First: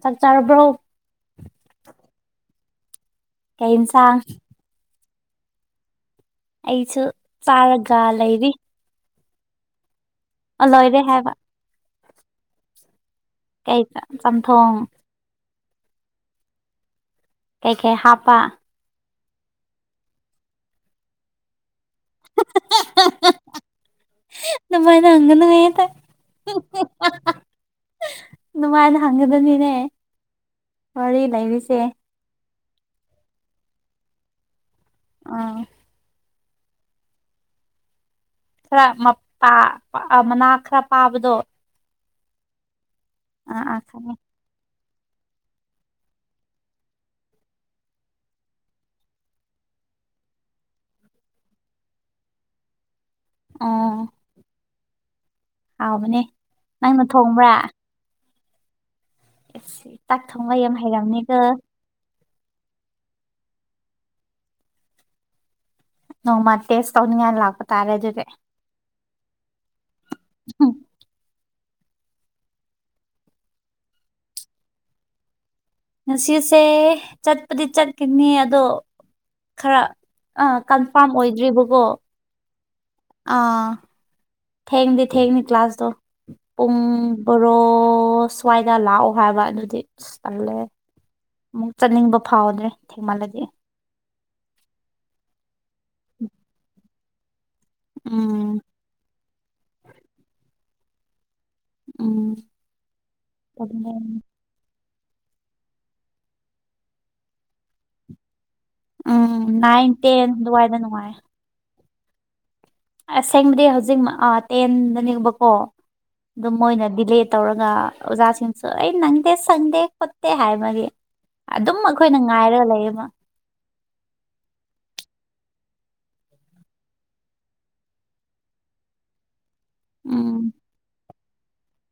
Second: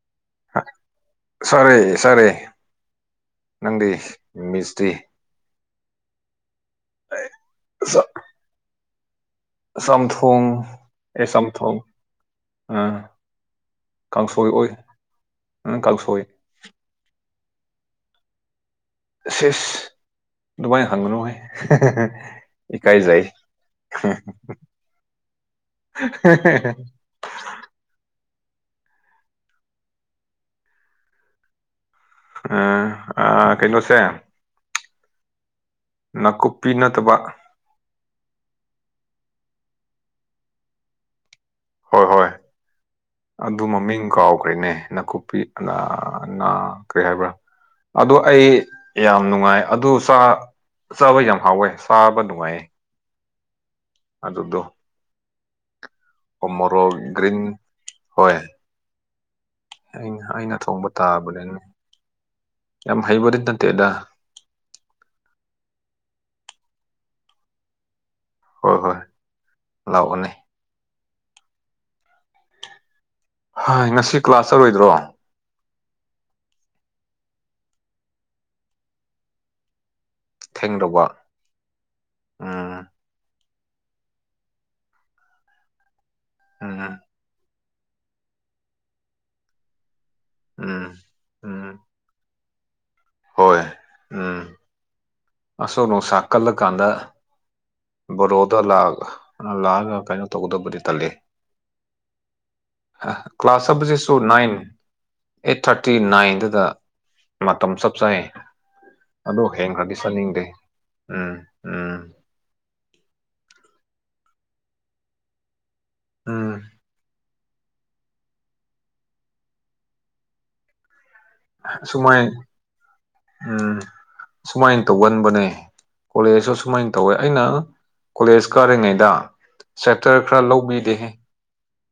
ꯆꯥꯛ ꯆꯥꯔꯕ꯭ꯔꯣ ꯁꯔꯦ ꯁꯔꯦ ꯀꯩ ꯅꯪꯗꯤ ꯌꯦꯟꯁꯥꯡ ꯃꯤꯁꯇꯤ ꯑꯩꯁꯨ ꯆꯥꯔꯒ ꯂꯩꯔꯤ ꯁꯝꯊꯣꯡ ꯂꯣꯏꯔꯦ ꯑꯦ ꯍꯥꯏꯕ ꯆꯝꯊꯣꯡ ꯀꯩ ꯀꯥꯡꯁꯣꯏ ꯑꯣꯏ ꯆꯝꯊꯣꯡ ꯅꯪ ꯀꯥꯡꯁꯣꯏ ꯀꯩ ꯀꯩ ꯍꯥꯞꯄ ꯁꯦꯁ ꯑꯗꯨꯃꯥꯏꯅ ꯍꯪꯉꯅꯨꯍ ꯏꯀꯥꯏꯖꯩ ꯑꯗꯨꯃꯥꯏꯅ ꯑ [unintelligible] ꯅꯨꯡꯉꯥꯏꯅ ꯍꯪꯒꯗꯕꯅꯤꯅꯦ ꯋꯥꯔꯤ ꯂꯩꯔꯤꯁꯦ ꯑ ꯑ ꯀꯩꯅꯣꯁꯦ ꯑꯥ ꯅꯥꯀꯨꯞꯄꯤ ꯅꯠꯇꯕ ꯈꯔ ꯃꯅꯥ ꯈꯔ ꯄꯥꯕꯗꯣ ꯍꯣꯏ ꯍꯣꯏ ꯑꯥ ꯑꯗꯨ ꯑꯥ ꯃꯃꯤꯡ ꯈꯪꯉꯦ ꯀꯥꯎꯒ ꯀꯩꯅꯦ ꯅꯥꯀꯨꯞꯄꯤ ꯑꯅꯥ ꯑꯅꯥ ꯀꯔꯤ ꯍꯥꯏꯕ꯭ꯔꯥ ꯑꯗꯨ ꯑꯩ ꯌꯥꯝ ꯅꯨꯡꯉꯥꯏ ꯑꯗꯨ ꯆꯥ ꯆꯥꯕ ꯌꯥꯝ ꯍꯥꯎꯋꯦ ꯆꯥꯕ ꯅꯨꯡꯉꯥꯏꯌꯦ [unintelligible] ꯑꯗꯨꯗꯣ ꯍꯥꯎꯕꯅꯦ ꯎꯃꯣꯔꯣꯛ ꯅꯪꯅ ꯒ꯭ꯔꯤꯟ ꯊꯣꯡꯕ꯭ꯔꯥ ꯍꯣꯏ ꯆꯥꯛ ꯑꯩꯅ ꯑꯩꯅ ꯌꯥꯝ ꯊꯣꯡꯕ ꯍꯩꯔꯝꯅꯤꯒ ꯇꯥꯕꯅꯤꯅ ꯌꯥꯝ ꯍꯩꯕꯗꯤ ꯅꯠꯇꯦꯗ ꯅꯣꯡꯃ ꯇꯦꯁ ꯇꯧꯅꯤꯡꯉꯥꯏ ꯂꯥꯛꯄ ꯇꯥꯔꯦ ꯑꯗꯨꯗꯤ ꯍꯣꯏ ꯍꯣꯏ ꯂꯥꯛꯑꯣꯅꯦ [unintelligible] ꯍꯥꯏ ꯉꯁꯤ ꯀ꯭ꯂꯥꯁ ꯆꯠꯂꯣꯏꯗ꯭ꯔꯣ ꯉꯁꯤꯁꯦ ꯆꯠꯄꯗꯤ ꯆꯠꯀꯥꯅꯤ ꯑꯗꯣ ꯈꯔ ꯑꯥ ꯊꯦꯡꯗꯧꯕ ꯀꯟꯐꯥꯔꯝ ꯑꯣꯏꯗ꯭ꯔꯤꯕꯀꯣ ꯎꯝ ꯑꯥ ꯊꯦꯡꯗꯤ ꯊꯦꯡꯉꯦ ꯀ꯭ꯂꯥꯁꯇꯣ ꯄꯨꯡ ꯎꯝ ꯕꯣꯔꯣ ꯁ꯭ꯋꯥꯏꯗ ꯂꯥꯛꯑꯣ ꯍꯥꯏꯕ ꯑꯗꯨꯗꯤ ꯑꯁ ꯇꯜꯂꯦ ꯎꯝ ꯎꯝ ꯑꯃꯨꯛ ꯆꯠꯅꯤꯡꯕ ꯐꯥꯎꯗ꯭ꯔꯦ ꯊꯦꯡꯃꯜꯂꯦ ꯍꯣꯏ ꯎꯝ ꯑꯁꯨꯛ ꯅꯨꯡꯁꯥ ꯀꯜꯂꯀꯥꯟꯗ ꯕꯥꯔꯣꯗ ꯎꯝ ꯂꯥꯛ ꯂꯥꯛꯑꯒ ꯀꯩꯅꯣ ꯇꯧꯒꯗꯕꯗꯤ ꯇꯜꯂꯦ ꯎꯝ ꯀ꯭ꯂꯥꯁ ꯑꯗꯨꯅꯦ ꯆꯠꯄꯁꯤꯁꯨ ꯅꯥꯏꯟ ꯑꯩꯠ ꯊꯔꯇꯤ ꯅꯥꯏꯟꯗꯨꯗ ꯃꯇꯝ ꯆꯞ ꯆꯥꯏ ꯎꯝ ꯑꯗꯣ ꯍꯦꯟ ꯅꯥꯏꯟ ꯈ꯭ꯔꯗꯤ ꯇꯦꯟ ꯆꯠꯅꯤꯡꯗꯦ ꯑꯗꯨꯋꯥꯏꯗ ꯅꯨꯡꯉꯥꯏ ꯎꯝ ꯎꯝ ꯑꯁꯦꯡꯕꯗꯤ ꯍꯧꯖꯤꯛ ꯇꯦꯟꯗꯅꯤꯕꯀꯣ ꯎꯝ ꯑꯗꯣ ꯃꯣꯏꯅ ꯗꯤꯂꯦ ꯇꯧꯔꯒ ꯑꯣꯖꯥꯁꯤꯡꯁꯨ ꯑꯩ ꯅꯪꯗꯦ ꯁꯪꯗꯦ ꯈꯣꯠꯇꯦ ꯍꯥꯏꯕꯒꯤ ꯑꯗꯨꯝ ꯑꯩꯈꯣꯏꯅ ꯁꯨꯃꯥꯏ ꯉꯥꯏꯔꯒ ꯂꯩꯌꯦꯕ ꯎꯝ ꯁꯨꯃꯥꯏꯅ ꯇꯧꯒꯟꯕꯅꯦ ꯀꯣꯂꯦꯖꯁꯨ ꯁꯨꯃꯥꯏꯅ ꯇꯧꯋꯦ ꯑꯩꯅ ꯀꯣꯂꯦꯖ ꯀꯥꯔꯤꯉꯩꯗ ꯆꯦꯞꯇꯔ ꯎꯝ ꯈꯔ ꯂꯧꯕꯤꯗꯦꯍꯦ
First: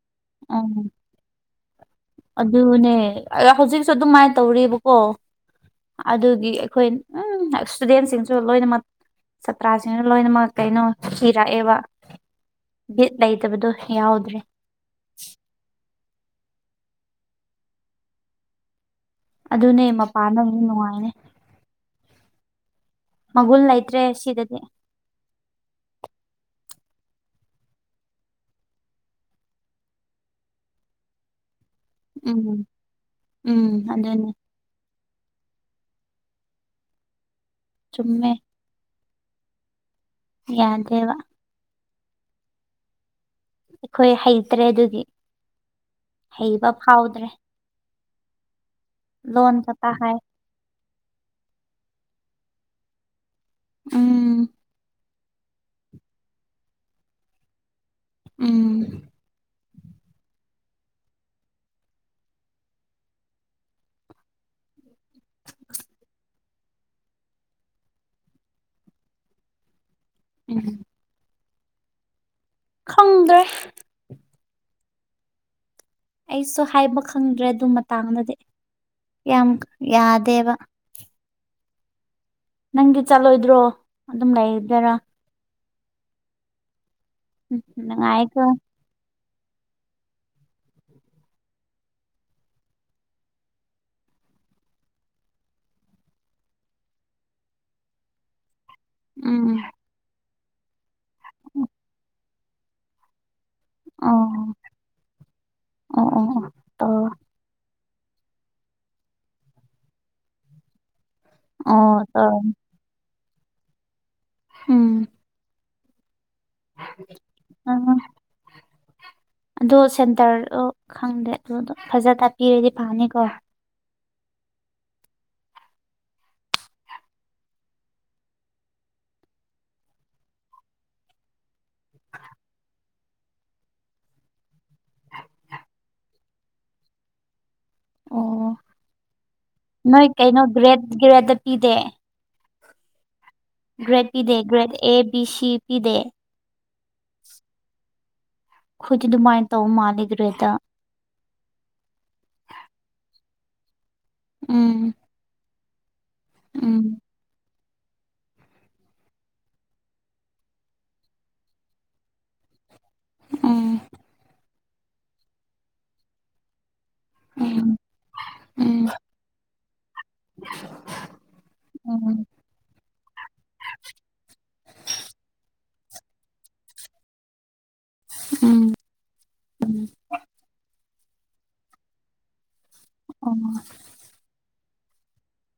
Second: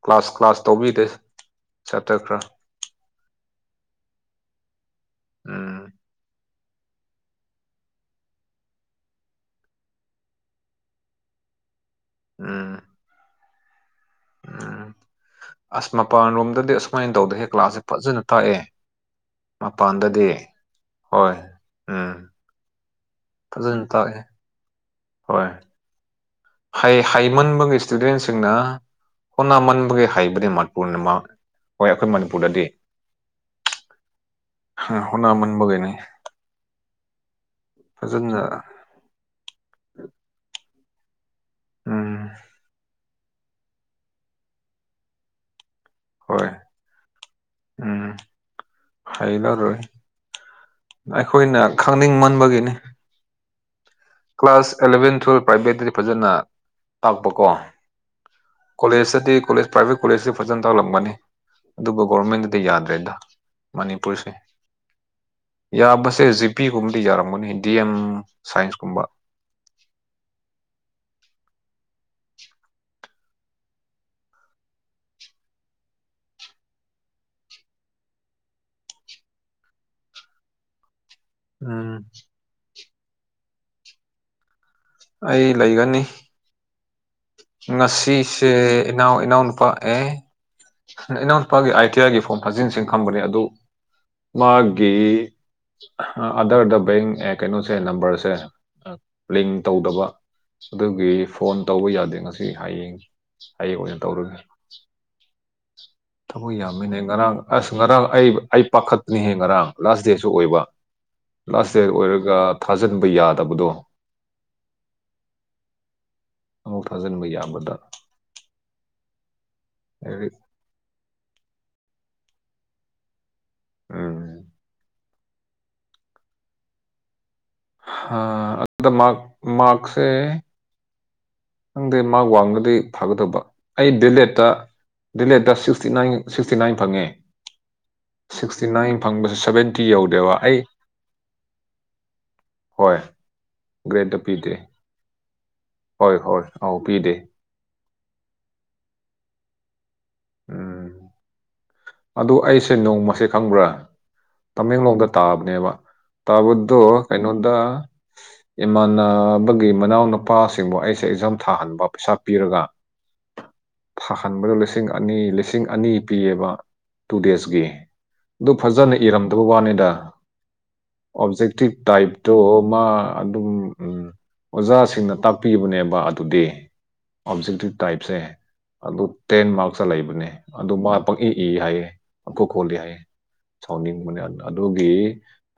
ꯀ꯭ꯂꯥꯁ ꯀ꯭ꯂꯥꯁ ꯎꯝ ꯇꯧꯕꯤꯗꯦ ꯆꯦꯞꯇꯔ ꯈꯔ ꯑꯗꯨꯅꯦ ꯍꯧꯖꯤꯛꯁꯨ ꯑꯗꯨꯃꯥꯏ ꯇꯧꯔꯤꯕꯀꯣ ꯎꯝ ꯑꯗꯨꯒꯤ ꯑꯩꯈꯣꯏ ꯎꯝ ꯁꯇꯨꯗꯦꯟꯁꯤꯡꯁꯨ ꯂꯣꯏꯅꯃꯛ ꯆꯥꯄ꯭ꯔꯥꯁꯤꯁꯨ ꯂꯣꯏꯅꯃꯛ ꯀꯩꯅꯣ ꯊꯤꯔꯛꯑꯦꯕ ꯎꯝ ꯕꯤꯠ ꯂꯩꯇꯕꯗꯣ ꯌꯥꯎꯗ꯭ꯔꯦ ꯎꯝ ꯑꯁ ꯃꯄꯥꯟ ꯔꯣꯝꯗꯗꯤ ꯑꯁꯨꯃꯥꯏꯅ ꯇꯧꯗꯦꯍꯦ ꯀ꯭ꯂꯥꯁꯁꯦ ꯐꯥꯖꯅ ꯇꯥꯛꯑꯦ ꯑꯗꯨꯅꯦ ꯃꯄꯥꯟꯗꯗꯤ ꯅꯨꯡꯉꯥꯏꯅꯤ ꯍꯣꯏ ꯎꯝ ꯃꯒꯨꯜ ꯐꯖꯅ ꯂꯩꯇ꯭ꯔꯦ ꯇꯥꯛꯑꯦ ꯁꯤꯗꯗꯤ꯫ ꯍꯣꯏ ꯍꯩ ꯍꯩꯃꯟꯕꯒꯤ ꯏꯁꯇꯨꯗꯦꯟꯁꯤꯡꯅ ꯍꯣꯠꯅꯃꯟꯕꯒꯤ ꯍꯩꯕꯗꯤ ꯃꯄꯨꯔꯅꯤꯃꯛ [unintelligible] ꯍꯣꯏ ꯑꯩꯈꯣꯏ ꯃꯅꯤꯄꯨꯔꯗꯗꯤ ꯎꯝ ꯎꯝ ꯑꯗꯨꯅꯦ ꯍꯥ ꯍꯣꯠꯅꯃꯟꯕꯒꯤꯅꯤ ꯆꯨꯝꯃꯦ ꯐꯖꯅ ꯌꯥꯗꯦꯕ ꯎꯝ ꯑꯩꯈꯣꯏ ꯍꯩꯇ꯭ꯔꯦ ꯑꯗꯨꯒꯤ ꯍꯣꯏ ꯍꯩꯕ ꯐꯥꯎꯗ꯭ꯔꯦ ꯎꯝ ꯂꯣꯟ ꯍꯩꯂꯔꯣꯏ ꯈꯛꯇ ꯍꯥꯏ ꯑꯩꯈꯣꯏꯅ ꯈꯪꯅꯤꯡꯃꯟꯕꯒꯤꯅꯤ ꯎꯝ ꯀ꯭ꯂꯥꯁ ꯑꯦꯂꯚꯦꯟ ꯇꯨꯋꯜꯕ ꯄ꯭ꯔꯥꯏꯚꯦꯠꯇꯗꯤ ꯐꯖꯅ ꯇꯥꯛꯄꯀꯣ ꯎꯝ ꯀꯣꯂꯦꯖꯇꯗꯤ ꯀꯣꯂꯦꯖ ꯄ꯭ꯔꯥꯏꯚꯦꯠ ꯀꯣꯂꯦꯖꯇ ꯐꯖꯅ ꯇꯥꯛꯂꯝꯒꯅꯤ ꯑꯗꯨꯕꯨ ꯒꯣꯚꯔꯃꯦꯟꯗꯗꯤ ꯌꯥꯗ꯭ꯔꯦꯗ ꯃꯅꯤꯄꯨꯔꯁꯦ ꯌꯥꯕꯁꯦ ꯖꯤꯄꯦꯒꯨꯝꯕꯗꯤ ꯌꯥꯔꯝꯒꯅꯤ ꯗꯤ ꯑꯦꯝ ꯁꯥꯏꯟꯁ ꯀꯨꯝꯕ ꯎꯝ ꯈꯪꯗ꯭ꯔꯦ ꯑꯩꯁꯨ ꯍꯥꯏꯕ ꯈꯪꯗ꯭ꯔꯦ ꯑꯗꯨ ꯃꯇꯥꯡꯗꯗꯤ ꯌꯥꯝ ꯌꯥꯗꯦꯕ ꯎꯝ ꯅꯪꯗꯤ ꯆꯠꯂꯣꯏꯗ꯭ꯔꯣ ꯑꯗꯨꯝ ꯂꯩꯔꯗꯨꯏꯔꯥ ꯑꯩ ꯂꯩꯒꯅꯤ ꯎꯝ ꯅꯨꯡꯉꯥꯏꯀꯣ ꯉꯁꯤꯁꯦ ꯏꯅꯥꯎ ꯏꯅꯥꯎꯅꯨꯄꯥ ꯑꯦ ꯏꯅꯥꯎ ꯅꯨꯄꯥꯒꯤ ꯑꯥꯏ ꯇꯤ ꯑꯥꯏꯒꯤ ꯐꯣꯝ ꯊꯥꯖꯤꯟꯁꯤ ꯈꯪꯕꯅꯦ ꯑꯗꯨ ꯃꯥꯒꯤ ꯑꯥꯗꯔꯗ ꯕꯦꯡ ꯑꯦ ꯀꯩꯅꯣꯁꯦ ꯅꯝꯕꯔꯁꯦ ꯎꯝ ꯂꯤꯡ ꯇꯧꯗꯕ ꯑꯗꯨꯒꯤ ꯐꯣꯟ ꯇꯧꯕ ꯌꯥꯗꯦ ꯉꯁꯤ ꯍꯌꯦꯡ ꯍꯌꯦꯡ ꯑꯣꯏꯅ ꯇꯧꯔꯒꯦ ꯑꯣ ꯑꯣ ꯑꯣ ꯊꯕꯛ ꯑꯣ ꯌꯥꯃꯦꯅꯦ ꯉꯔꯥꯡ ꯑꯁ ꯉꯔꯥꯡ ꯑꯩ ꯑꯩ ꯄꯥꯈꯠꯂꯦꯍꯦ ꯉꯔꯥꯡ ꯂꯥꯁ ꯗꯦꯠꯁꯨ ꯑꯣꯏꯕ ꯂꯥꯁ ꯗꯦꯠ ꯑꯣ ꯑꯣꯏꯔꯒ ꯇꯧꯔꯝꯅꯤ ꯊ ꯐꯥꯖꯟꯕ ꯌꯥꯗꯕꯗꯣ ꯎꯝ ꯑꯃꯨꯛ ꯊꯥꯖꯤꯟꯕ ꯌꯥꯕꯗ ꯑꯗꯣ ꯂꯥꯏꯔꯤꯛ ꯁꯦꯟꯇꯔꯗꯣ ꯈꯪꯗꯦ ꯑꯗꯨꯗꯣ ꯐꯖꯅ ꯄꯤꯔꯗꯤ ꯐꯥꯅꯤꯀꯣ ꯎꯝ ꯍꯥ ꯑꯗꯨꯗꯥ ꯃꯥꯛ ꯃꯥꯛꯁꯦ ꯈꯪꯗꯦ ꯃꯥ ꯋꯥꯡꯒꯗꯤ ꯐꯒꯗꯧꯕ ꯑꯩ ꯗꯤꯂꯦꯠꯇ ꯗꯤꯂꯦ ꯗ ꯁꯤꯛꯁꯇꯤ ꯅꯥꯏꯟ ꯁꯤꯛꯁꯇꯤ ꯅꯥꯏꯟ ꯐꯪꯉꯦ ꯑꯣ ꯁꯤꯛꯁꯇꯤ ꯅꯥꯏꯟ ꯐꯪꯕꯁꯦ ꯁꯕꯦꯟꯇꯤ ꯅꯣꯏ ꯌꯧꯗꯦꯕ ꯀꯩꯅꯣ ꯑꯩ ꯒ꯭ꯔꯦꯗ ꯒ꯭ꯔꯦꯗ ꯄꯤꯗꯦ ꯍꯣꯏ ꯒ꯭ꯔꯦꯠ ꯄꯤꯗꯦ ꯒ꯭ꯔꯦꯠ ꯑꯦ ꯕꯤ ꯁꯤ ꯄꯤꯗꯦ ꯍꯣꯏ ꯍꯣꯏ ꯑꯥꯎ ꯄꯤꯗꯦ ꯈꯨꯗꯤ ꯑꯗꯨꯃꯥꯏꯅ ꯇꯧ ꯃꯥꯜꯂꯤ ꯒ꯭ꯔꯦꯠꯗ ꯎꯝ ꯑꯗꯨ ꯑꯩꯁꯦ ꯅꯣꯡꯃꯁꯦ ꯈꯪꯕ꯭ꯔꯥ ꯎꯝ ꯇꯃꯦꯡꯂꯣꯡꯗ ꯇꯥꯕꯅꯦꯕ ꯎꯝ ꯇꯥꯕꯗꫭ ꯀꯩꯅꯣꯗ ꯏꯃꯥꯟꯅꯕꯒꯤ ꯃꯅꯥꯎꯅꯨꯄꯥꯁꯤꯡꯕꯨ ꯑꯩꯁꯦ ꯑꯦꯛꯖꯥꯝ ꯊꯥꯍꯟꯕ ꯄꯩꯁꯥ ꯄꯤꯔꯒ ꯎꯝ ꯊꯥꯍꯟꯕꯗ ꯂꯤꯁꯤꯡ ꯑꯅꯤ ꯂꯤꯁꯤꯡ ꯑꯅꯤ ꯄꯤꯌꯦꯕ ꯇꯨ ꯗꯦꯖꯀꯤ ꯎꯝ ꯑꯗꯨ ꯎꯝ ꯐꯖꯅ ꯏꯔꯝꯗꯕ ꯋꯥꯅꯤꯗ ꯑꯣꯕꯖꯦꯛꯇꯤꯚ ꯎꯝ ꯇꯥꯏꯞꯇꯣ ꯃꯥ ꯑꯗꯨꯝ ꯑꯣꯖꯥꯁꯤꯡꯅ ꯇꯥꯛꯄꯤꯕꯅꯦꯕ ꯑꯗꯨꯗꯤ ꯑꯣꯕꯖꯦꯛꯇꯤꯚ ꯇꯥꯏꯞꯁꯦ ꯎꯝ ꯑꯗꯨ ꯇꯦꯟ ꯃꯥꯛ ꯂꯩꯕꯅꯦ ꯑꯗꯨ ꯃꯥ ꯄꯪꯏ ꯏ ꯍꯥꯏꯌꯦ ꯄꯪꯈꯨ ꯈꯣꯜꯂꯦ ꯍꯥꯏꯌꯦ ꯑꯣ ꯁꯥꯎꯅꯤꯡ ꯑꯗꯨꯒꯤ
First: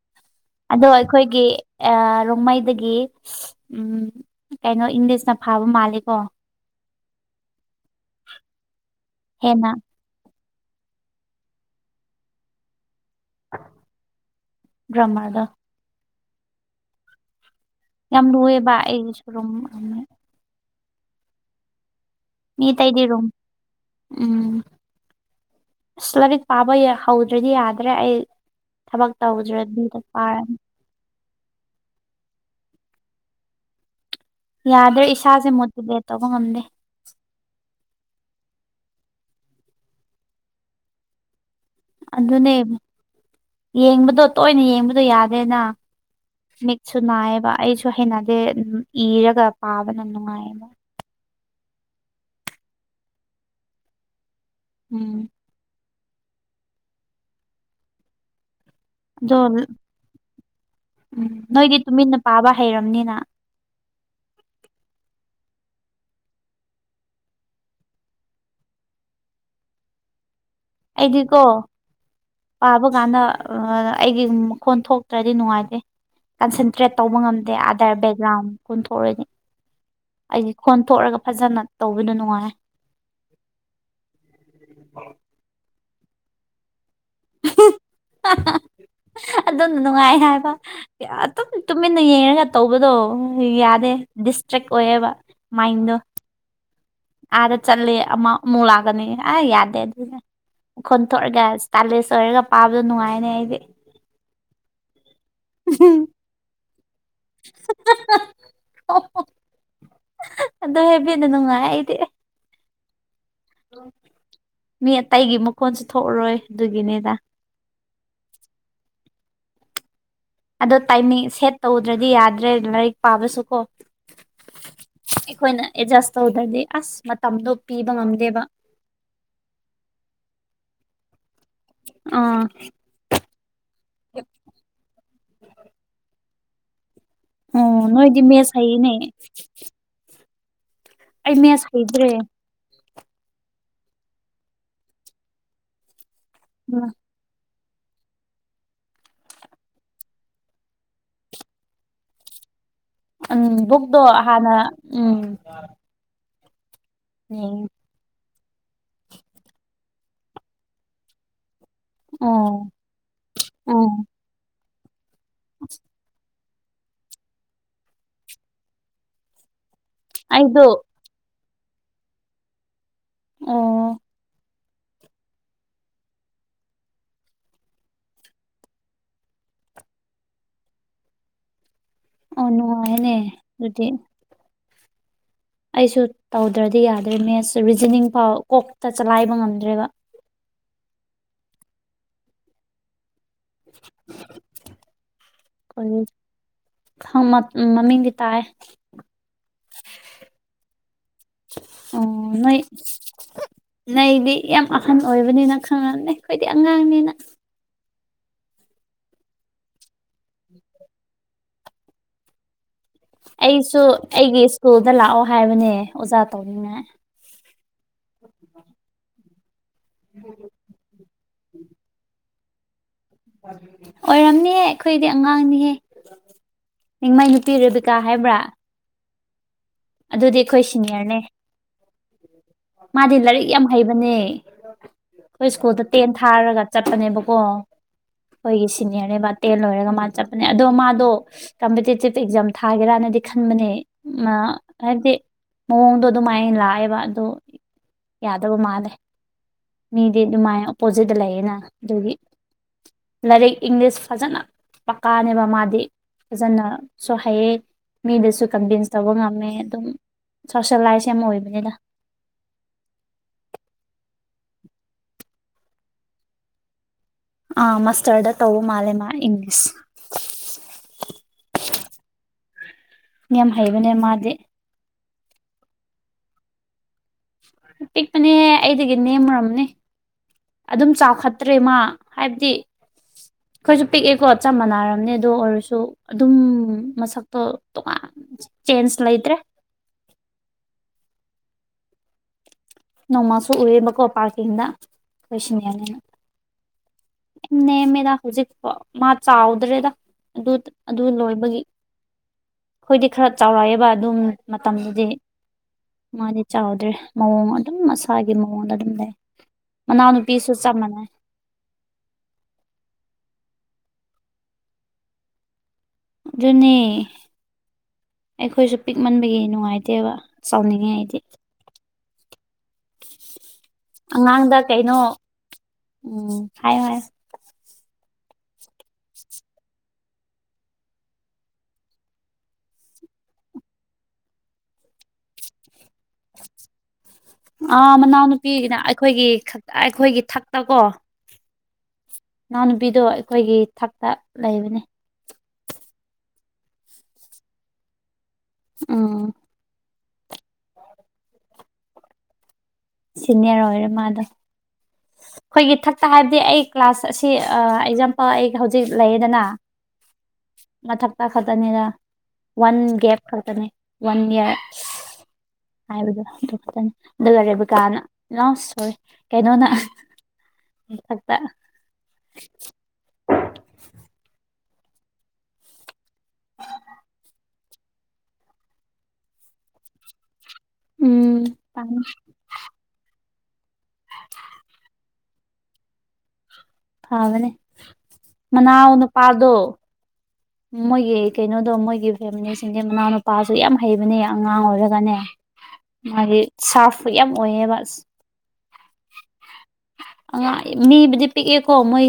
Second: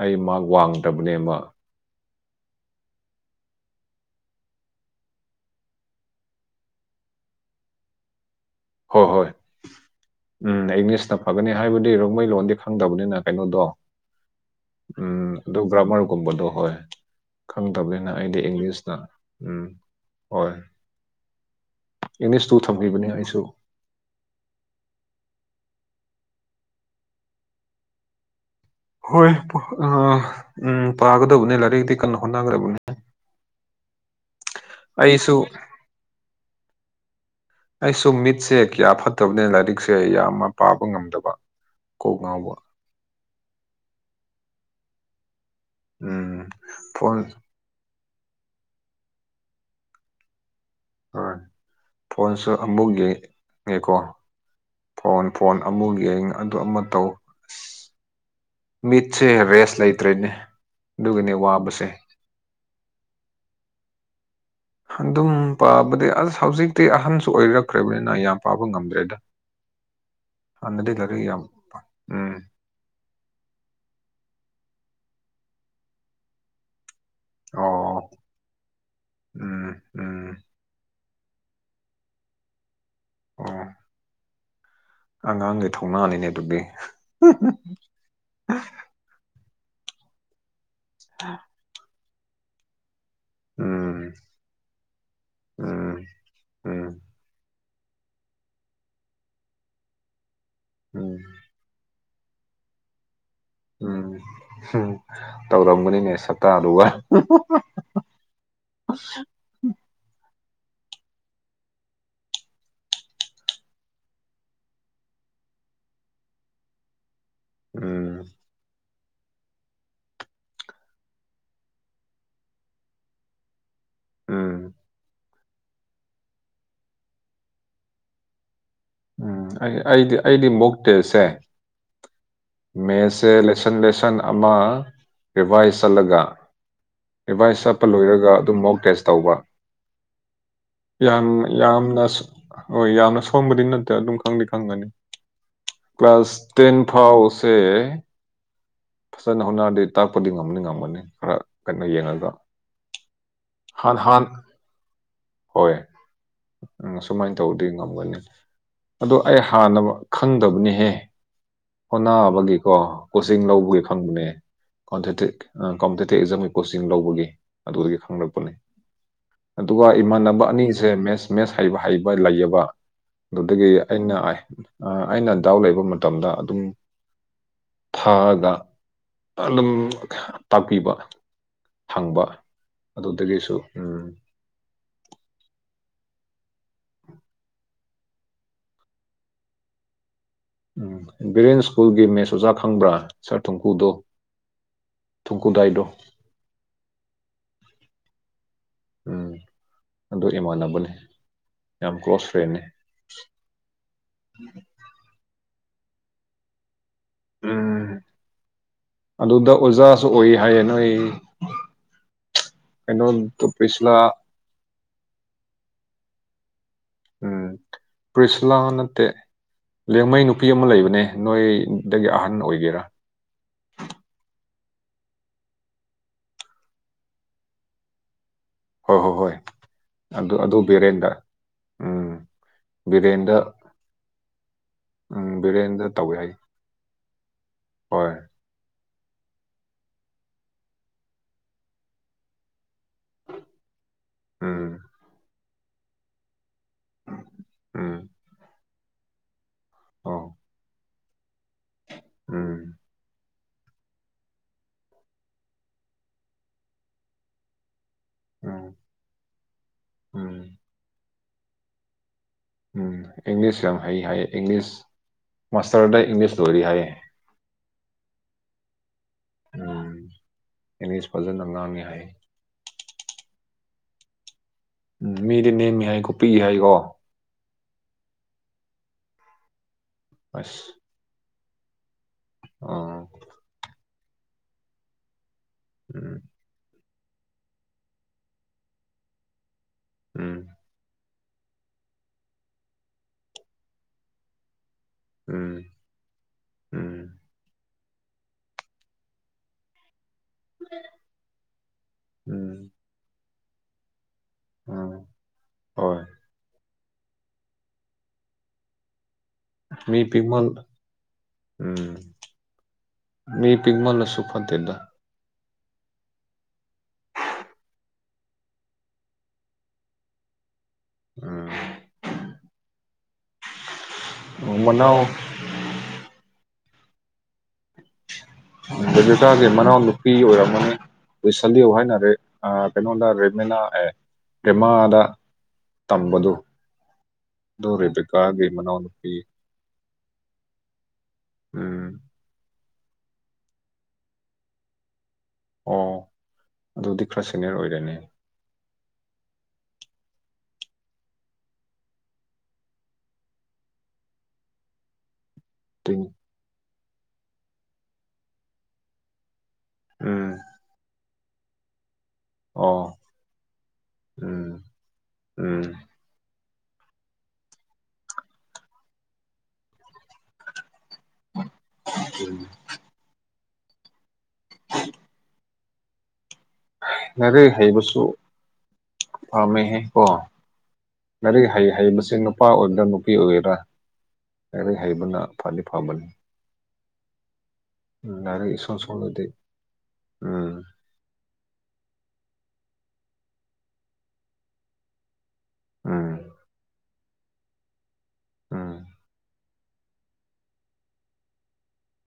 ꯑꯩ ꯃꯥ [unintelligible] ꯑꯗꯣ ꯑꯩꯈꯣꯏꯒꯤ ꯑꯥ ꯔꯣꯡꯃꯩꯗꯒꯤ ꯎꯝ ꯀꯩꯅꯣ ꯏꯪꯂꯤꯁꯅ ꯐꯥꯕ ꯃꯥꯜꯂꯦꯀꯣ ꯍꯣꯏ ꯍꯣꯏ ꯍꯦꯟꯅ ꯎꯝ ꯏꯪꯂꯤꯁꯅ ꯐꯥꯒꯅꯤ ꯍꯥꯏꯕꯗꯤ ꯔꯣꯡꯃꯩ ꯂꯣꯟꯗꯤ ꯈꯪꯗꯕꯅꯤꯅ ꯀꯩꯅꯣꯗꯣ ꯎꯝ ꯒ꯭ꯔꯥꯃꯔꯗꯣ ꯑꯗꯨ ꯕ꯭ꯔꯥꯍꯃꯟ ꯀꯨꯝꯕꯗꯨ ꯍꯣꯏ ꯈꯪꯗꯕꯅꯤꯅ ꯌꯥꯝ ꯑꯩꯗꯤ ꯂꯨꯑꯦꯕ ꯏꯪꯂꯤꯁꯇ ꯑꯩꯒꯤꯁꯨ ꯔꯨꯝ ꯎꯝ ꯍꯣꯏ ꯏꯪꯂꯤꯁꯇꯨ ꯃꯤ ꯑꯇꯩꯗꯤ ꯊꯝꯈꯤꯕꯅꯦ ꯔꯨꯝ ꯑꯩꯁꯨ ꯎꯝ ꯑꯁ ꯂꯥꯏꯔꯤꯛ ꯄꯥꯕ ꯍꯧꯗ꯭ꯔꯗꯤ ꯌꯥꯗ꯭ꯔꯦ ꯑꯩ ꯊꯕꯛ ꯍꯣꯏ ꯇꯧꯗ꯭ꯔꯗꯤꯗ ꯄꯥꯔꯅꯤ ꯎꯝ ꯄꯥꯒꯗꯕꯅꯦ ꯂꯥꯏꯔꯤꯛꯇꯤ ꯀꯟꯅ ꯍꯣꯠꯅꯒꯗꯕꯅꯦ ꯌꯥꯗ꯭ꯔꯦ ꯑꯩꯁꯨ ꯏꯁꯥꯁꯦ ꯃꯣꯇꯤꯚꯦꯠ ꯇꯧꯕ ꯉꯝꯗꯦ ꯑꯩꯁꯨ ꯃꯤꯠꯁꯦ ꯀꯌꯥ ꯐꯠꯇꯕꯅꯦꯅ ꯂꯥꯏꯔꯤꯛꯁꯦ ꯌꯥꯝꯃ ꯄꯥꯕ ꯉꯝꯗꯕ ꯀꯣꯛ ꯑꯗꯨꯅꯦ ꯉꯥꯎꯕ ꯌꯦꯡꯕꯗꯣ ꯇꯣꯏꯅ ꯌꯦꯡꯕꯗꯣ ꯌꯥꯗꯦꯅ ꯎꯝ ꯃꯤꯠꯁꯨ ꯐꯣꯟ ꯅꯥꯏꯌꯦꯕ ꯑꯩꯁꯨ ꯍꯩꯅꯗꯦ ꯏꯔꯒ ꯄꯥꯕꯅ ꯅꯨꯡꯉꯥꯏꯌꯦꯕ ꯍꯣꯏ ꯐꯣꯟꯁꯨ ꯑꯃꯨꯛ ꯌꯦꯡꯀꯣ ꯎꯝ ꯐꯣꯟ ꯐꯣꯟ ꯑꯃꯨꯛ ꯌꯦꯡ ꯑꯗꯨ ꯑꯃ ꯇꯧ ꯑꯁ ꯃꯤꯠꯁꯦ ꯑꯗꯣ ꯔꯦꯁ ꯂꯩꯇ꯭ꯔꯦꯅꯦ ꯎꯝ ꯑꯗꯨꯒꯤꯅꯦ ꯅꯣꯏꯗꯤ ꯋꯥꯕꯁꯦ ꯇꯨꯃꯤꯟꯅ ꯄꯥꯕ ꯍꯩꯔꯝꯅꯦꯅ ꯑꯗꯨꯝ ꯄꯥꯕꯗꯤ ꯑꯁ ꯍꯧꯖꯤꯛꯇꯤ ꯑꯍꯟꯁꯨ ꯑꯣꯏꯔꯛꯈ꯭ꯔꯕꯅꯤꯅ ꯌꯥꯝ ꯄꯥꯕ ꯉꯝꯗ꯭ꯔꯦꯗ ꯍꯥꯟꯅꯗꯤ ꯂꯥꯏꯔꯤꯛ ꯑꯩꯗꯤꯀꯣ ꯌꯥꯝ ꯎꯝ ꯄꯥꯕ ꯀꯥꯟꯗ ꯑꯩꯒꯤ ꯃꯈꯣꯟ ꯊꯣꯛꯇ꯭ꯔꯗꯤ ꯅꯨꯡꯉꯥꯏꯇꯦ ꯀꯟꯁꯦꯟꯇ꯭ꯔꯦꯠ ꯇꯧꯕ ꯉꯝꯗꯦ ꯑꯥꯗꯔ ꯑꯣ ꯕꯦꯛꯒ꯭ꯔꯥꯎꯟ ꯀꯨꯟꯊꯣꯛꯎꯅꯤ ꯎꯝ ꯎꯝ ꯑꯩꯒꯤ ꯈꯣꯟ ꯊꯣꯛꯔꯒ ꯐꯖꯅ ꯇꯧꯕꯗꯨ ꯅꯨꯡꯉꯥꯏꯌꯦ ꯑꯣ ꯑꯉꯥꯡꯒꯤ ꯊꯧꯅꯅꯤꯅꯦ ꯑꯗꯨꯗꯤ [unintelligible] ꯑꯗꯨꯅ ꯅꯨꯡꯉꯥꯏ ꯍꯥꯏꯕ ꯌꯥ ꯑꯗꯨꯝ [unintelligible] ꯇꯨꯃꯤꯟꯅ ꯌꯦꯡꯉꯒ ꯇꯧꯕꯗꯣ ꯌꯥꯗꯦ ꯎꯝ ꯗꯤꯁꯇ꯭ꯔꯦꯛ ꯑꯣꯏꯌꯦꯕ ꯃꯥꯏꯟꯗꯣ ꯎꯝ ꯎꯝ ꯑꯗ ꯆꯠꯂꯤ ꯑꯃ ꯑꯃꯨꯛ ꯂꯥꯛꯑꯀꯅꯤ ꯑ ꯌꯥꯗꯦ ꯑꯗꯨꯗꯦ__ ꯎꯝ ꯈꯣꯟꯊꯣꯛꯑꯒ ꯏꯁꯇꯥꯜꯏꯂꯤꯁ ꯑꯣꯏꯔꯒ ꯄꯥꯕꯗꯣ ꯅꯨꯡꯉꯥꯏꯅꯦ ꯑꯩꯗꯤ ꯎꯝ ꯎꯝ ꯇꯧꯔꯝꯒꯅꯤꯅꯦ ꯁꯛꯇꯥꯗꯨꯒ [unintelligible] ꯑꯗꯣ ꯑꯦꯐꯕꯤꯅ ꯅꯨꯡꯉꯥꯏ ꯑꯩꯗꯤ ꯃꯤ ꯑꯇꯩꯒꯤ ꯃꯈꯣꯟꯁꯨ ꯊꯣꯛꯎꯔꯣꯏ ꯑꯗꯨꯒꯤꯅꯦꯗ ꯎꯝ ꯑꯗꯣ ꯇꯥꯏꯃꯤꯡ ꯁꯦꯠ ꯇꯧꯗ꯭ꯔꯗꯤ ꯌꯥꯗ꯭ꯔꯦ ꯂꯥꯏꯔꯤꯛ ꯄꯥꯕꯁꯨ ꯀꯣ ꯎꯝ ꯑꯩꯈꯣꯏꯅ ꯑꯦꯗꯖꯁ ꯇꯧꯗ꯭ꯔꯗꯤ ꯑꯁ ꯃꯇꯝꯗꯣ ꯄꯤꯕ ꯉꯝꯗꯦꯕ ꯎꯝ ꯑꯩ ꯑꯩꯗꯤ ꯑꯩꯗꯤ ꯃꯣꯛꯇꯦꯁꯦ ꯑꯥ ꯃꯦꯁꯁꯦ ꯂꯦꯁꯟ ꯂꯦꯁꯟ ꯑꯃ ꯔꯤꯚꯥꯏꯁ ꯆꯠꯂꯒ ꯔꯤꯚꯥꯏꯁ ꯆꯠꯄ ꯑꯣ ꯅꯣꯏꯗꯤ ꯂꯣꯏꯔꯒ ꯃꯦꯁ ꯑꯗꯨꯝ ꯃꯣꯛ ꯍꯩꯅꯦ ꯇꯦꯁ ꯇꯧꯕ ꯌꯥꯝ ꯑꯩ ꯃꯦꯠꯁ ꯍꯩꯇ꯭ꯔꯦ ꯌꯥꯝꯅ ꯍꯣꯏ ꯌꯥꯝꯅ ꯁꯣꯟꯕꯗꯤ ꯅꯠꯇꯦ ꯑꯗꯨꯝ ꯈꯪꯗꯤ ꯈꯪꯒꯅꯤ ꯀ꯭ꯂꯥꯁ ꯇꯦꯟ ꯎꯝ ꯐꯥꯎꯁ ꯑꯦ ꯐꯖꯅ ꯍꯣꯠꯅꯔꯗꯤ ꯇꯥꯛꯄꯗꯤ ꯉꯝꯅꯤ ꯉꯝꯒꯅꯤ ꯈꯔ ꯀꯩꯅꯣ ꯌꯦꯡꯉꯒ ꯎꯝ ꯍꯥꯟ ꯕꯨꯛꯇꯣ ꯍꯥꯟ ꯍꯥꯟꯅ ꯎꯝ ꯍꯣꯏ ꯎꯝ ꯁꯨꯃꯥꯏꯅ ꯇꯧꯔꯗꯤ ꯌꯦꯡꯉꯦ ꯉꯝꯒꯅꯤ ꯑꯗꯣ ꯑꯩ ꯍꯥꯟꯅ ꯈꯪꯗꯕꯅꯦꯍꯦ ꯑꯣ ꯍꯣꯅꯥꯕꯒꯤꯀꯣ ꯀꯣꯆꯤꯡ ꯂꯧꯕꯒꯤ ꯑꯣ ꯈꯪꯕꯅꯦ ꯀꯥꯎꯟꯇꯦꯇꯤꯛ ꯀꯥꯎꯟꯇꯦꯇꯤꯚ ꯑꯦꯛꯖꯝꯒꯤ ꯀꯣꯆꯤꯡ ꯂꯧꯕꯒꯤ ꯑꯗꯨꯗꯒꯤ ꯈꯪꯂꯛꯄꯅꯤ ꯑꯗꯨꯒ ꯏꯃꯥꯟꯅꯕ ꯑꯩꯗꯣ ꯑꯅꯤꯁꯦ ꯃꯦꯁ ꯃꯦꯁ ꯍꯩꯕ ꯍꯩꯕ ꯂꯩꯌꯦꯕ ꯑꯗꯨꯗꯒꯤ ꯑꯣ ꯑꯩꯅ ꯑꯥꯏ ꯑꯩꯅ ꯗꯥꯎꯠ ꯂꯩꯕ ꯃꯇꯝꯗ ꯑꯗꯨꯝ ꯊꯛꯑꯒ ꯑꯗꯨꯝ ꯇꯥꯛꯄꯤꯕ ꯍꯪꯕ ꯑꯣ ꯅꯨꯡꯉꯥꯏꯅꯦ ꯑꯗꯨꯗꯒꯤꯁꯨ ꯑꯗꯨꯗꯤ ꯎꯝ ꯑꯩꯁꯨ ꯇꯧꯗ꯭ꯔꯗꯤ ꯌꯥꯗ꯭ꯔꯦ ꯃꯦꯁꯁꯦ ꯔꯤꯖꯅꯤꯡ ꯐꯥꯎ ꯀꯣꯛꯇ ꯆꯂꯥꯏꯕ ꯉꯝꯗ꯭ꯔꯦꯕ ꯎꯝ ꯕ꯭ꯔꯤꯂꯦꯟꯁ ꯁ꯭ꯀꯨꯜꯒꯤ ꯃꯦꯁ ꯑꯣꯖꯥ ꯈꯪꯕ꯭ꯔꯥ ꯁꯥꯔ ꯊꯨꯡꯀꯨꯗꯣ ꯊꯨꯡꯀꯨꯗꯥꯏꯗꯣ ꯃꯃꯤꯡꯗꯤ ꯇꯥꯌꯦ ꯎꯝ ꯑꯗꯨ ꯏꯃꯥꯟꯅꯕꯅꯤ ꯌꯥꯝ ꯀ꯭ꯂꯣꯁ ꯐ꯭ꯔꯦꯟꯅꯤ ꯅꯩꯗꯤ ꯌꯥꯝ ꯑꯍꯟ ꯑꯣꯏꯕꯅꯤꯅ ꯈꯪꯉꯝꯅꯤ ꯑꯩꯈꯣꯏꯗꯤ ꯑꯉꯥꯡꯅꯤꯅ ꯎꯝ ꯑꯗꯨꯗ ꯑꯣꯖꯥꯁꯨ ꯑꯣꯏ ꯍꯥꯏꯌꯦ ꯅꯣꯏ ꯀꯩꯅꯣ ꯑꯩꯁꯨ ꯇꯨꯄꯤꯁꯨꯂ ꯑꯩꯒꯤ ꯁ꯭ꯀꯨꯜꯗ ꯂꯥꯛꯑꯣ ꯍꯥꯏꯕꯅꯦ ꯑꯣꯖꯥ ꯇꯧꯅꯤꯅ ꯎꯝ ꯄ꯭ꯔꯤꯁꯤꯂꯥ ꯅꯠꯇꯦ ꯂꯤꯌꯥꯡꯃꯩ ꯅꯨꯄꯤ ꯑꯃ ꯂꯩꯕꯅꯦ ꯅꯣꯏꯗꯒꯤ ꯑꯍꯟ ꯑꯣꯏꯒꯦꯔꯥ ꯑꯣꯏꯔꯝꯅꯤꯍꯦ ꯑꯩꯈꯣꯏꯗꯤ ꯑꯉꯥꯡꯅꯤꯍꯦ ꯔꯤꯡꯃꯩ ꯅꯨꯄꯤ ꯔꯦꯕꯤꯀꯥ ꯍꯥꯏꯕ꯭ꯔꯥ ꯍꯣ ꯍꯣ ꯍꯣꯏ ꯑꯗꯨ ꯑꯗꯨꯗꯤ ꯑꯗꯨ ꯑꯩꯈꯣꯏ ꯕꯤꯔꯦꯟꯗ ꯁꯤꯅꯤꯌꯔꯅꯦ ꯎꯝ ꯃꯥꯗꯤ ꯕꯤꯔꯦꯟꯗ ꯂꯥꯏꯔꯤꯛ ꯌꯥꯝ ꯍꯩꯕꯅꯦ ꯎꯝ ꯑꯩꯈꯣꯏ ꯁ꯭ꯀꯨꯜꯗ ꯕꯤꯔꯦꯟꯗ ꯇꯦꯟ ꯇꯧꯋꯦ ꯍꯥꯏ ꯊꯥꯔꯒ ꯆꯠꯄꯅꯦꯕꯀꯣ ꯍꯣꯏ ꯑꯩꯈꯣꯏꯒꯤ ꯁꯤꯅꯤꯌꯔ ꯅꯦꯕ ꯇꯦꯟ ꯂꯣꯏꯔꯒ ꯃꯥ ꯆꯠꯄꯅꯦ ꯑꯗꯣ ꯃꯥꯗꯣ ꯀꯝꯄꯤꯇꯤꯇꯤꯞ ꯑꯦꯛꯖꯥꯝ ꯊꯥꯒꯦꯔꯥꯅꯗꯤ ꯈꯟꯕꯅꯦ ꯃꯥ ꯎꯝ ꯍꯥꯏꯕꯗꯤ ꯃꯑꯣꯡꯗꯣ ꯑꯗꯨꯃꯥꯏꯅ ꯂꯥꯛꯑꯦꯕ ꯑꯗꯣ ꯎꯝ ꯌꯥꯗꯕ ꯃꯥꯜꯂꯦ ꯃꯤꯗꯤ ꯑꯣ ꯑꯗꯨꯃꯥꯏꯅ ꯑꯣꯄꯣꯖꯤꯠꯇ ꯂꯩꯌꯦꯅ ꯑꯗꯨꯒꯤ ꯎꯝ ꯂꯥꯏꯔꯤꯛ ꯏꯪꯂꯤꯁ ꯐꯖꯅ ꯄꯛꯀꯥꯅꯦꯕ ꯃꯥꯗꯤ ꯐꯥꯖꯅ ꯁꯣ ꯍꯩꯌꯦ ꯃꯤꯗꯁꯨ ꯎꯝ ꯀꯟꯚꯤꯟꯁ ꯇꯧꯕ ꯉꯝꯃꯦ ꯑꯗꯨꯝ ꯎꯝ ꯁꯣꯁꯦꯂꯥꯏꯁ ꯌꯥꯝ ꯑꯣꯏꯕꯅꯦꯗ ꯎꯝ ꯏꯪꯂꯤꯁ ꯌꯥꯝ ꯍꯩ ꯍꯥꯏꯌꯦ ꯏꯪꯂꯤꯁ ꯃꯥꯁꯇꯔꯗ ꯏꯪꯂꯤꯁ ꯂꯣꯏꯔꯤ ꯍꯥꯏꯌꯦ ꯑ ꯃꯁꯇꯔꯗ ꯇꯧꯕ ꯃꯥꯜꯂꯦ ꯃꯥ ꯏꯪꯂꯤꯁ ꯎꯝ ꯏꯪꯂꯤꯁ ꯐꯖꯅ ꯉꯥꯡꯉꯦ ꯍꯥꯏꯌꯦ ꯌꯥꯝ ꯍꯩꯕꯅꯦ ꯃꯥꯗꯤ ꯎꯝ ꯃꯤꯗꯤ ꯅꯦꯝꯃꯤ ꯍꯥꯏꯀꯣ ꯄꯤꯛꯏ ꯍꯥꯏꯀꯣ ꯄꯤꯛꯄꯅꯦ ꯑꯩꯗꯒꯤ ꯅꯦꯝꯔꯝꯅꯤ ꯑꯁ ꯑꯗꯨꯝ ꯆꯥꯎꯈꯠꯇ꯭ꯔꯦ ꯃꯥ ꯍꯥꯏꯕꯗꯤ ꯑꯥ ꯑꯩꯈꯣꯏꯁꯨ ꯄꯤꯛꯑꯦꯀꯣ ꯆꯞ ꯃꯥꯟꯅꯔꯝꯅꯤ ꯑꯗꯣ ꯑꯣꯏꯔꯁꯨ ꯗꯣ ꯎꯝ ꯑꯗꯨꯝ ꯃꯁꯛꯇꯣ ꯇꯣꯉꯥꯟ ꯆꯦꯟꯖ ꯂꯩꯇ꯭ꯔꯦ ꯎꯝ ꯅꯣꯡꯃꯁꯨ ꯎꯑꯦꯕꯀꯣ ꯄꯥꯔꯀꯤꯡꯗ ꯈꯣꯏ ꯎꯝ ꯁꯤꯅꯤꯌꯔꯅꯦꯅ ꯎꯝ ꯅꯦꯝꯃꯦꯗ ꯍꯧꯖꯤꯛꯐꯥꯎ ꯃꯥ ꯆꯥꯎꯗ꯭ꯔꯦꯗ ꯑꯗꯨ ꯑꯗꯨ ꯂꯣꯏꯕꯒꯤ ꯎꯝ ꯑꯩꯈꯣꯏꯗꯤ ꯈꯔ ꯆꯥꯎꯔꯛꯑꯦꯕ ꯑꯗꯨꯝ ꯎꯝ ꯃꯇꯝꯗꯨꯗꯤ ꯍꯣꯏ ꯃꯥꯗꯤ ꯆꯥꯎꯗ꯭ꯔꯦ ꯃꯑꯣꯡ ꯑꯗꯨꯝ ꯃꯁꯥꯒꯤ ꯃꯑꯣꯡꯗ ꯑꯗꯨꯝ ꯂꯩ ꯃꯤ ꯄꯤꯛꯃꯟ ꯃꯅꯥꯎꯅꯨꯄꯤꯁꯨ ꯆꯞ ꯃꯥꯟꯅꯩ ꯎꯝ ꯃꯤ ꯄꯤꯛꯃꯜ ꯂꯁꯨ ꯐꯠꯇꯦꯗꯥ ꯑꯗꯨꯅꯦ ꯑꯩꯈꯣꯏꯁꯨ ꯄꯤꯛꯃꯟꯕꯒꯤ ꯅꯨꯡꯉꯥꯏꯇꯦꯕ ꯆꯥꯎꯅꯤꯡꯉꯦ ꯑꯩꯗꯤ ꯎꯝ ꯑꯣ, ꯑꯉꯥꯡꯗ ꯀꯩꯅꯣ ꯃꯅꯥꯎ ꯎꯝ ꯍꯥꯏꯌꯣ ꯍꯥꯏꯌꯣ ꯔꯦꯕꯤꯀꯥꯒꯤ ꯃꯅꯥꯎ ꯅꯨꯄꯤ ꯑꯣꯏꯔꯝ ꯃꯅꯤ ꯂꯦꯁꯂꯤꯌꯣ ꯍꯥꯏꯅꯔꯦ ꯑꯥ ꯀꯩꯅꯣꯗ ꯔꯦꯞꯅꯤꯅ ꯑꯦ ꯀꯦꯃꯥꯗ ꯇꯝꯕꯗꯨ ꯑꯗꯨ ꯑꯥ ꯔꯦꯕꯤꯀꯥꯒꯤ ꯃꯅꯥꯎꯅꯨꯄꯤꯒꯤꯅ ꯃꯅꯥꯎꯅꯨꯄꯤ ꯑꯩꯈꯣꯏꯒꯤ ꯈꯛꯇ ꯑꯩꯈꯣꯏꯒꯤ ꯊꯛꯇ ꯀꯣ ꯎꯝ ꯏꯅꯥꯎꯅꯨꯄꯤꯗꯣ ꯑꯩꯈꯣꯏꯒꯤ ꯊꯛꯇ ꯂꯩꯕꯅꯤ ꯑꯣ ꯑꯗꯨꯗꯤ ꯈ꯭ꯔꯥ ꯁꯦꯅꯤꯌꯔ ꯑꯣꯏꯔꯦꯅꯦ ꯎꯝ ꯁꯤꯅꯤꯌꯔ ꯑꯣꯏꯔꯦ ꯃꯥꯗꯣ ꯑꯈꯣꯏꯒꯤ ꯇꯤꯡ ꯊꯛꯇ ꯍꯥꯏꯕꯗꯤ ꯑꯩ ꯀ꯭ꯂꯥꯁ ꯑꯁꯤ ꯑ ꯑꯦꯛꯖꯥꯝꯄꯜ ꯑꯩ ꯍꯧꯖꯤꯛ ꯂꯩꯌꯦꯗꯅ ꯎꯝ ꯃꯊꯛꯇ ꯈꯛꯇꯅꯤꯗ ꯋꯥꯟ ꯑꯣ ꯒꯦꯞ ꯈꯛꯇꯅꯦ ꯋꯥꯟ ꯏꯌꯥꯔ ꯎꯝ ꯎꯝ ꯍꯥꯏꯕꯗꯣ ꯑꯗꯨ ꯈꯛꯇꯅꯤ ꯑꯗꯨ ꯔꯦꯕꯤꯀꯥꯅ ꯂꯥꯏ ꯑꯣꯏ ꯀꯩꯅꯣꯅ ꯏꯊꯛꯇ [inaudible] [inaudible] ꯂꯥꯏꯔꯤꯛ ꯍꯩꯕꯁꯨ ꯄꯥꯝꯃꯦꯍꯦ ꯀꯣ ꯎꯝ ꯂꯥꯏꯔꯤꯛ ꯍꯩ ꯍꯩꯕꯁꯤꯡ ꯅꯨꯄꯥ ꯑꯣꯏꯒ꯭ꯔꯥ ꯅꯨꯄꯤ ꯑꯣꯏꯒꯦꯔꯥ ꯂꯥꯏꯔꯤꯛ ꯍꯩꯕꯅ ꯐꯗꯤ ꯐꯕꯅꯤ꯫ ꯐꯕꯅꯦ ꯅꯥꯏꯅ ꯏꯁꯣꯜ ꯃꯅꯥꯎ ꯁꯣꯂꯗꯤ ꯅꯨꯄꯥꯗꯣ ꯎꯝ ꯃꯣꯏꯒꯤ ꯀꯩꯅꯣꯗꯣ ꯃꯣꯏꯒꯤ ꯐꯦꯃꯤꯂꯤꯁꯤꯡ ꯃꯅꯥꯎꯅꯨꯄꯥꯁꯨ ꯌꯥꯝ ꯍꯩꯕꯅꯦ ꯑꯉꯥꯡ ꯑꯣꯏꯔꯒꯅꯦ ꯎꯝ ꯃꯥꯒꯤ ꯁꯥꯔꯐ ꯌꯥꯝ ꯑꯣꯏꯌꯦꯕ ꯎꯝ ꯑꯉꯥ ꯃꯤꯕꯨꯗꯤ ꯄꯤꯛꯑꯦꯀꯣ ꯃꯣꯏ